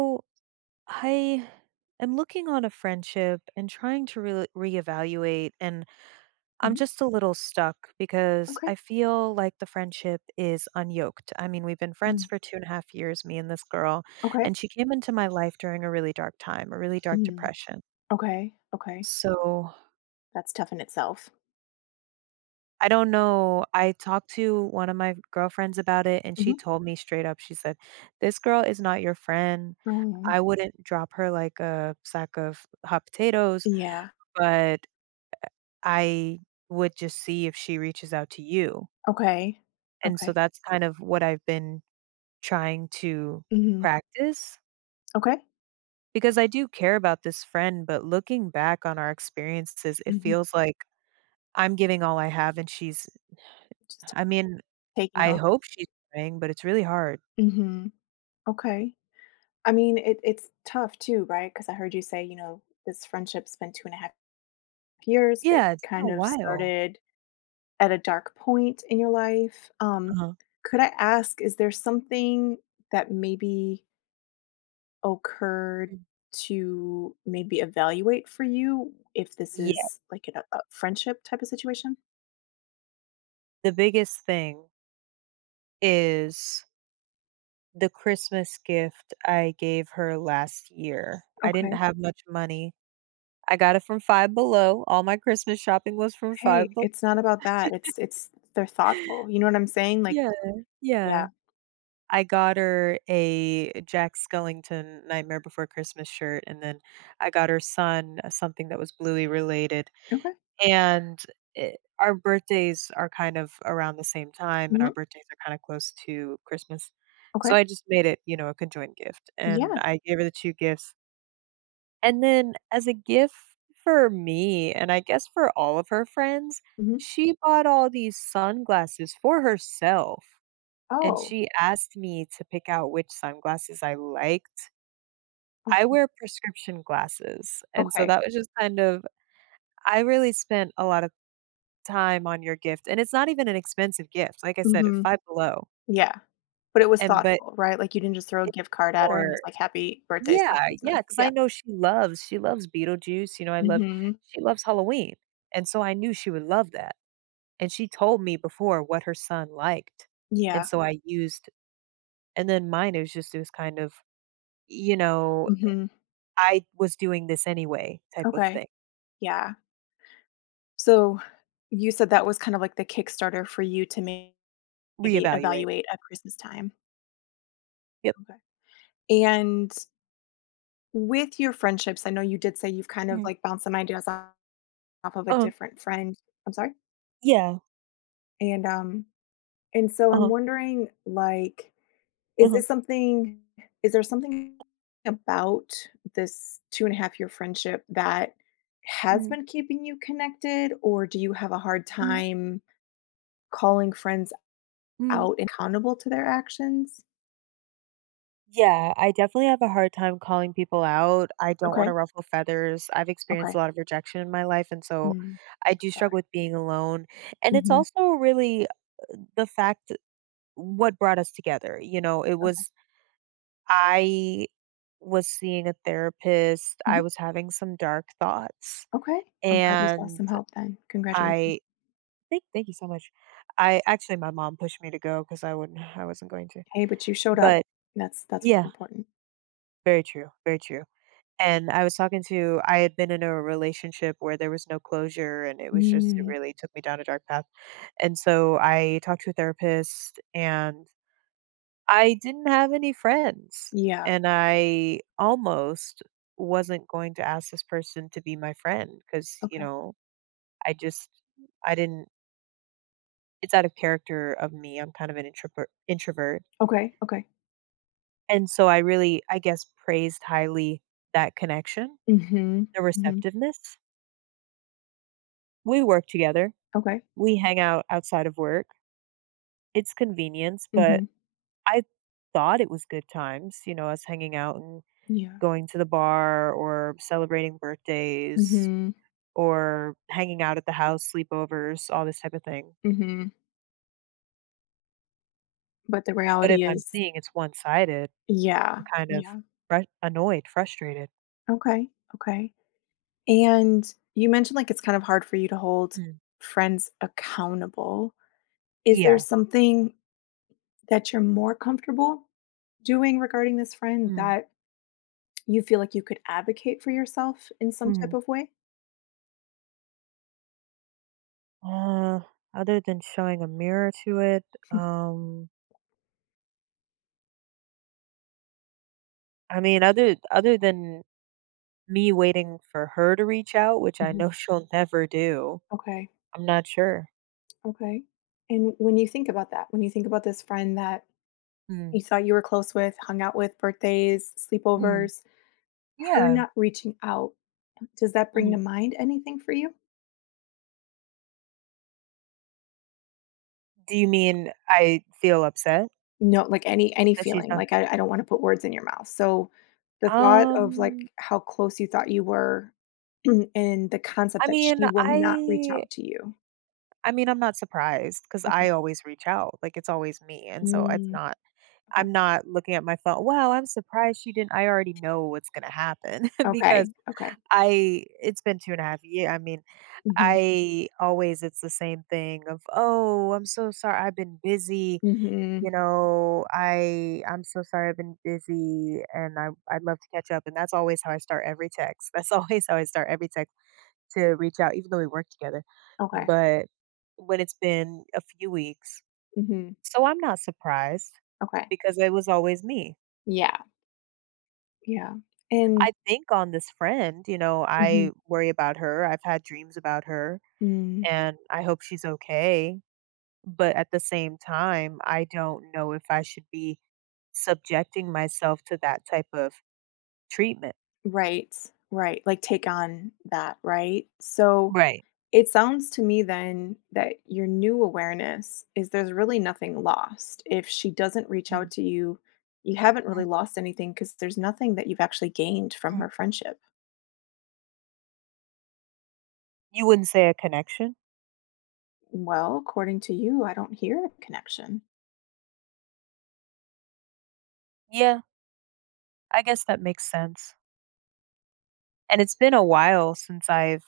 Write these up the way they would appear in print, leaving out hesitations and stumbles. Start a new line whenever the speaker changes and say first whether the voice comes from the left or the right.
right: So I am looking on a friendship and trying to reevaluate, and I'm
left: Mhm.
right: just a little stuck because I
left: Okay.
right: feel like the friendship is unyoked. I mean, we've been friends
left: Mm.
right: for 2.5 years, me and this girl,
left: Okay.
right: and she came into my life during a really dark time, a really dark
left: Mhm.
right: depression.
left: Okay. Okay.
right: So
left: That's tough in itself.
right: I don't know. I talked to one of my girlfriends about it, and she
left: Mhm.
right: told me straight up, she said, this girl is not your friend.
left: Mm.
right: I wouldn't drop her like a sack of hot potatoes,
left: Yeah.
right: but I would just see if she reaches out to you.
left: Okay.
right: And so
left: Okay.
right: that's kind of what I've been trying to
left: Mhm.
right: practice
left: Okay.
right: because I do care about this friend, but looking back on our experiences, it
left: Mhm.
right: feels like I'm giving all I have and she's
left: Just
right: I mean,
left: taking it
right: I
left: all.
right: hope she's trying, but it's really hard.
left: Mhm. Okay. I mean, it's tough too, right? Because I heard you say, you know, this friendship's been 2.5 years, but
right: Yeah, it's been a
left: kind of
right: while.
left: started at a dark point in your life.
right: Uh-huh.
left: Could I ask, is there something that maybe occurred to maybe evaluate for you if this
right: Yeah.
left: is like an, a friendship type of situation?
right: The biggest thing is the Christmas gift I gave her last year. I didn't
left: Okay.
right: have much money. I got it from Five Below, all my Christmas shopping was from
left: Hey,
right: Five Below.
left: it's not about that. It's they're thoughtful. You know what I'm saying? Like,
right: Yeah, yeah.
left: yeah.
right: I got her a Jack Skellington Nightmare Before Christmas shirt, and then I got her son something that was Bluey related,
left: Okay.
right: and, eh, our birthdays are kind of around the same time, and our
left: Hmm.
right: birthdays are kinda close to Christmas, so
left: Okay.
right: I just made it, you know, a conjoined gift, and
left: Yeah.
right: I gave her the 2 gifts. And then as a gift for me, and I guess for all of her friends,
left: Hmm.
right: she bought all these sunglasses for herself, and
left: Oh.
right: she asked me to pick out which sunglasses I liked. I wear
left: Okay.
right: prescription glasses, and so
left: Okay.
right: that was just kind of I really spent a lot of time on your gift, and it's not even an expensive gift. Like I said, it's
left: Hmm.
right: Five Below,
left: Yeah. But it was
right: and but
left: thoughtful, right? Like you didn't just throw a
right: it's
left: gift card at her and
right: more.
left: was like, "Happy birthday slash
right: Yeah, yeah,
left: Christmas."
right: because
left: Yeah.
right: I know she loves Beetlejuice, you know, I loved
left: Hmm.
right: she loves Halloween, and so I knew she would love that, and she told me before what her son liked, and
left: Yeah.
right: so I used and then mine, it was just it was kind of, you know,
left: Hmm.
right: "I was doing this anyway," type of
left: Okay.
right: thing.
left: Yeah. So, you said that was kind of like the Kickstarter for you to maybe
right: Reevaluate.
left: evaluate at Christmas time.
right: Yep.
left: Okay. And with your friendships, I know you did say you've kind of
right: Mhm.
left: like bounced some ideas off of a
right: Uh-huh.
left: different friend. I'm sorry?
right: Yeah.
left: And, um, and so I'm
right: Uh-huh.
left: wondering, like, is
right: Uh-huh.
left: this something is there something about this 2.5 year friendship that has
right: Mhm.
left: been keeping you connected, or do you have a hard
right: Mhm.
left: time calling friends
right: Mhm.
left: out and accountable to their actions?
right: Yeah, I definitely have a hard time calling people out. I don't want to
left: Okay.
right: ruffle feathers. I've experienced a
left: Okay.
right: lot of rejection in my life, and so
left: Mm.
right: I do struggle
left: Sorry.
right: with being alone. And it's
left: Mhm.
right: also really the fact what brought us together. You know, it
left: Okay.
right: was I was seeing a therapist. I
left: Mhm.
right: was having some dark thoughts,
left: Okay. I'm glad you saw
right: and
left: some help then. Congratulations.
right: I thank you so much. I actually my mom pushed me to go because I wouldn't I wasn't going to.
left: Hey, but you showed up.
right: But
left: That's what's
right: yeah,
left: important.
right: very true, very true. And I was talking to I had been in a relationship where there was no closure, and it was just it
left: Mm.
right: really took me down a dark path. And so I talked to a therapist, and I didn't have any friends,
left: Yeah.
right: and I almost wasn't going to ask this person to be my friend because you
left: Okay.
right: know I just I didn't. It's out of character of me. I'm kind of an introvert,
left: Okay. Okay.
right: and so I really I guess praised highly that connection,
left: Mhm.
right: the
left: Mhm.
right: receptiveness. We worked together.
left: Okay.
right: We hang out outside of work. It's convenience, but
left: Mhm.
right: I thought it was good times, you know, us hanging out and
left: Yeah.
right: going to the bar or celebrating birthdays
left: Mhm.
right: or hanging out at the house, sleepovers, all this type of thing.
left: Mhm. But the
right: But if
left: reality
right: I'm
left: is
right: seeing it's one sided, I'm
left: yeah.
right: kind of
left: Yeah.
right: annoyed, frustrated.
left: Okay. Okay. And you mentioned like it's kind of hard for you to hold
right: Mm.
left: friends accountable. Is there
right: Yeah.
left: something that you're more comfortable doing regarding this friend
right: Mm.
left: that you feel like you could advocate for yourself in some
right: Hmm.
left: type of way?
right: Uh, other than showing a mirror to it, um, I mean, other than me waiting for her to reach out, which I
left: Mhm.
right: know she'll never do.
left: Okay.
right: I'm not sure.
left: Okay. And when you think about that, when you think about this friend that
right: Mm,
left: you thought you were close with, hung out with, birthdays,
right: mm,
left: sleepovers, her
right: yeah.
left: not reaching out, does that bring to
right: Mhm.
left: mind anything for you?
right: Do you mean I feel upset
left: No, like, any
right: that she's
left: feeling,
right: not
left: like, I don't wanna put words in your mouth, so the thought of,
right: Um,
left: like, how close you thought you were and the concept
right: I
left: that
right: mean,
left: she will not reach out to you.
right: I mean, I'm not surprised because
left: Okay.
right: I always reach out, like, it's always me, and so it's
left: Mm,
right: not
left: okay.
right: I'm not looking at my phone, "Wow, I'm surprised she didn't." I already know what's gonna happen because
left: Okay, okay.
right: I it's been 2 and a half one I mean
left: Mhm,
right: I always it's the same thing of, "Oh, I'm so sorry. I've been busy.
left: mhm,
right: You know, I'm so sorry I've been busy and I'd love to catch up." And that's always how I start every text. That's always how I start every text to reach out even though we work together.
left: okay,
right: But when it's been a few weeks,
left: mhm,
right: so I'm not surprised
left: okay.
right: because it was always me.
left: Yeah, yeah, and
right: I think on this friend, you know, I
left: mhm,
right: worry about her. I've had dreams about her
left: mm,
right: and I hope she's okay. But at the same time, I don't know if I should be subjecting myself to that type of treatment.
left: right, right, like, take on that, right? So
right: Right.
left: it sounds to me then that your new awareness is there's really nothing lost. If she doesn't reach
right: Mm,
left: out to you, you haven't
right: mm,
left: really lost anything because there's nothing that you've actually gained from
right: mm.
left: her friendship.
right: You wouldn't say a connection?
left: Well, according to you, I don't hear a connection.
right: Yeah, I guess that makes sense. And it's been a while since I've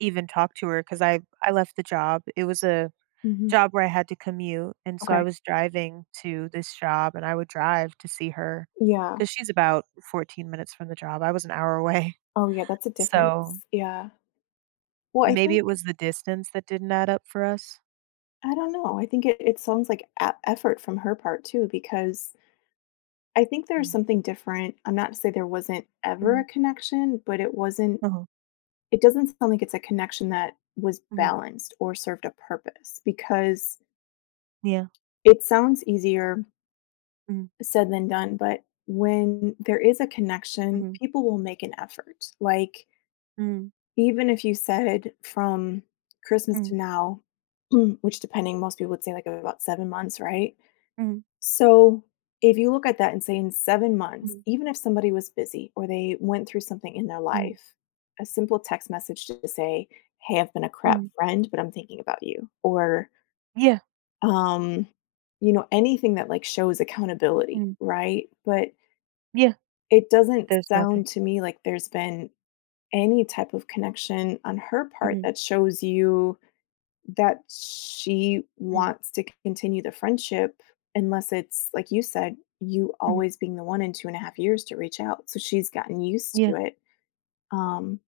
right: even talked to her because I left the job. It was a
left: Hmm.
right: job where I had to commute. And so I
left: Okay.
right: was driving to this job and I would drive to see her
left: Yeah.
right: because she's about 14 minutes from the job. I was an hour away.
left: Oh, yeah. That's a
right: So
left: difference. Yeah. Well, I
right: maybe
left: think,
right: it was the distance that didn't add up for us.
left: I don't know. I think it sounds like effort from her part too, because I think there's
right: Mhm.
left: something different. I'm not to say there wasn't ever a
right: Mhm.
left: connection, but it wasn't.
right: Uh-huh.
left: It doesn't sound like it's a connection that was
right: Mhm.
left: balanced or served a purpose because
right: Yeah.
left: it sounds easier
right: Mhm.
left: said than done, but when there is a connection,
right: Mhm.
left: people will make an effort. Like,
right: Mhm.
left: even if you said from Christmas
right: Mhm.
left: to now, which depending, most people would say like about 7 months, right?
right: Mhm.
left: So, if you look at that and say in 7 months,
right: Mhm.
left: even if somebody was busy or they went through something in their
right: Mhm.
left: life, a simple text message to say, "Hey, I've been a crap
right: Mhm.
left: friend, but I'm thinking about you." Or,
right: Yeah.
left: um, you know, anything that like shows accountability,
right: Mhm.
left: right? But
right: Yeah.
left: it doesn't
right: There's nothing.
left: sound to me like there's been any type of connection on her part
right: Mhm.
left: that shows you that she
right: Mhm.
left: wants to continue the friendship unless it's, like you said, you
right: Mhm.
left: always being the one in 2.5 years to reach out, so she's gotten used
right: Yeah.
left: to it, um,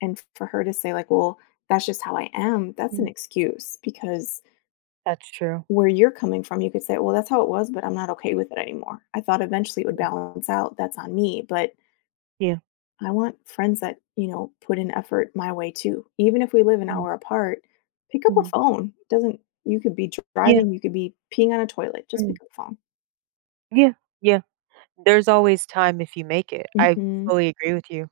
left: and for her to say, like, "Well, that's just how I am," that's
right: Mhm.
left: an excuse because
right: That's true.
left: where you're coming from, you could say, "Well, that's how it was, but I'm not okay with it anymore. I thought eventually it would
right: Mhm.
left: balance out. That's on me, but
right: Yeah.
left: I want friends that, you know, put in effort my way too. Even if we live an
right: Mhm.
left: hour apart, pick up a
right: Mhm.
left: phone. Doesn't you could be
right: Yeah.
left: driving, you could be peeing on a toilet, just
right: Mhm.
left: pick up the phone."
right: Yeah. Yeah. There's always time if you make it. I
left: Mhm.
right: fully agree with you.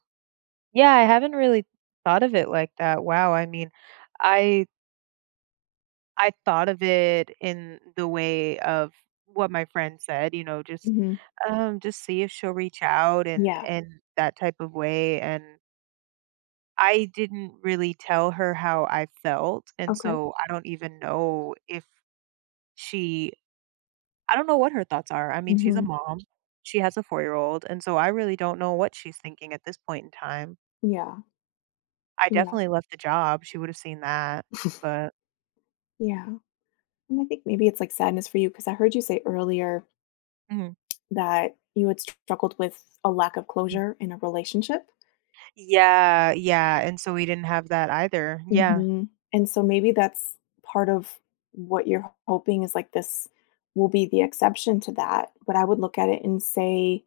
right: Yeah, I haven't really thought of it like that. Wow. I mean, I I thought of it in the way of what my friend said, you know,
left: Mhm.
right: just see if she'll reach out
left: Yeah.
right: and that type of way, and I didn't really tell her how I felt, and
left: Okay.
right: so I don't even know if she I don't know what her thoughts are. I mean, she's a
left: Mhm.
right: mom. She has a four-year-old, and so I really don't know what she's thinking at this point in time.
left: Yeah.
right: I
left: Yeah.
right: definitely left the job. She would have seen that, but
left: Yeah. And I think maybe it's like sadness for you because I heard you say earlier
right: Mhm.
left: that you had struggled with a lack of closure in a relationship.
right: Yeah, yeah, and so we didn't have that either. Yeah.
left: Mhm, and so maybe that's part of what you're hoping is, like, this will be the exception to that, but I would look at it and say,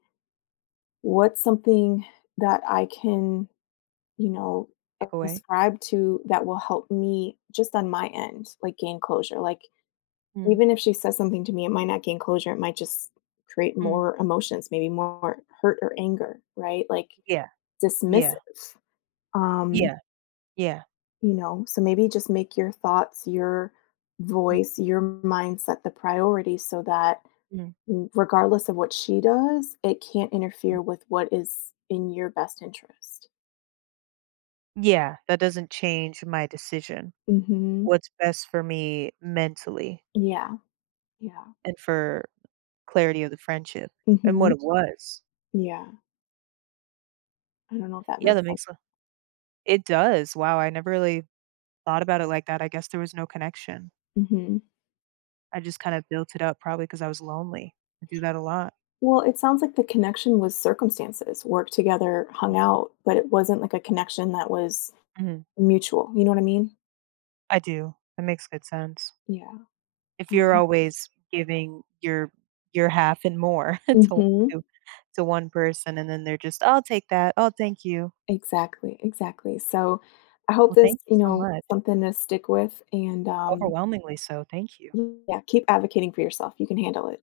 left: "What's something that I can, you know,
right: Takeaway.
left: ascribe to that will help me just on my end, like, gain closure?" Like,
right: Mm,
left: even if she says something to me, it might not gain closure, it might just create
right: mm,
left: more emotions, maybe more hurt or anger, right? Like,
right: yeah, yeah,
left: dismissive, um.
right: yeah, yeah.
left: You know, so maybe just make your thoughts, your
right: Mm,
left: voice, your mindset the priority so that
right: mm,
left: regardless of what she does, it can't
right: mm.
left: interfere with what is in your best interest.
right: Yeah, that doesn't change my decision.
left: Mhm.
right: What's best for me mentally
left: Yeah. Yeah.
right: and for clarity of the friendship and what
left: Mhm.
right: it was.
left: Yeah. I don't know if that
right: Yeah,
left: makes
right: that
left: sense.
right: makes a It does. Wow, I never really thought about it like that. I guess there was no connection.
left: Mhm.
right: I just kind of built it up probably because I was lonely. I do that a lot.
left: Well, it sounds like the connection was circumstances, worked together, hung
right: Mhm,
left: out, but it wasn't like a connection that was
right: mhm.
left: mutual. You know what I mean?
right: I do. That makes good sense.
left: Yeah.
right: If you're
left: Um,
right: always giving your half and more to
left: mhm.
right: to to one person and then they're just, "I'll take that. Oh, thank you."
left: Exactly, exactly. So I hope
right: Well,
left: this,
right: thank you
left: you
right: so
left: know,
right: much.
left: something to stick with and
right: Overwhelmingly so, thank you.
left: yeah, keep advocating for yourself. You can handle it.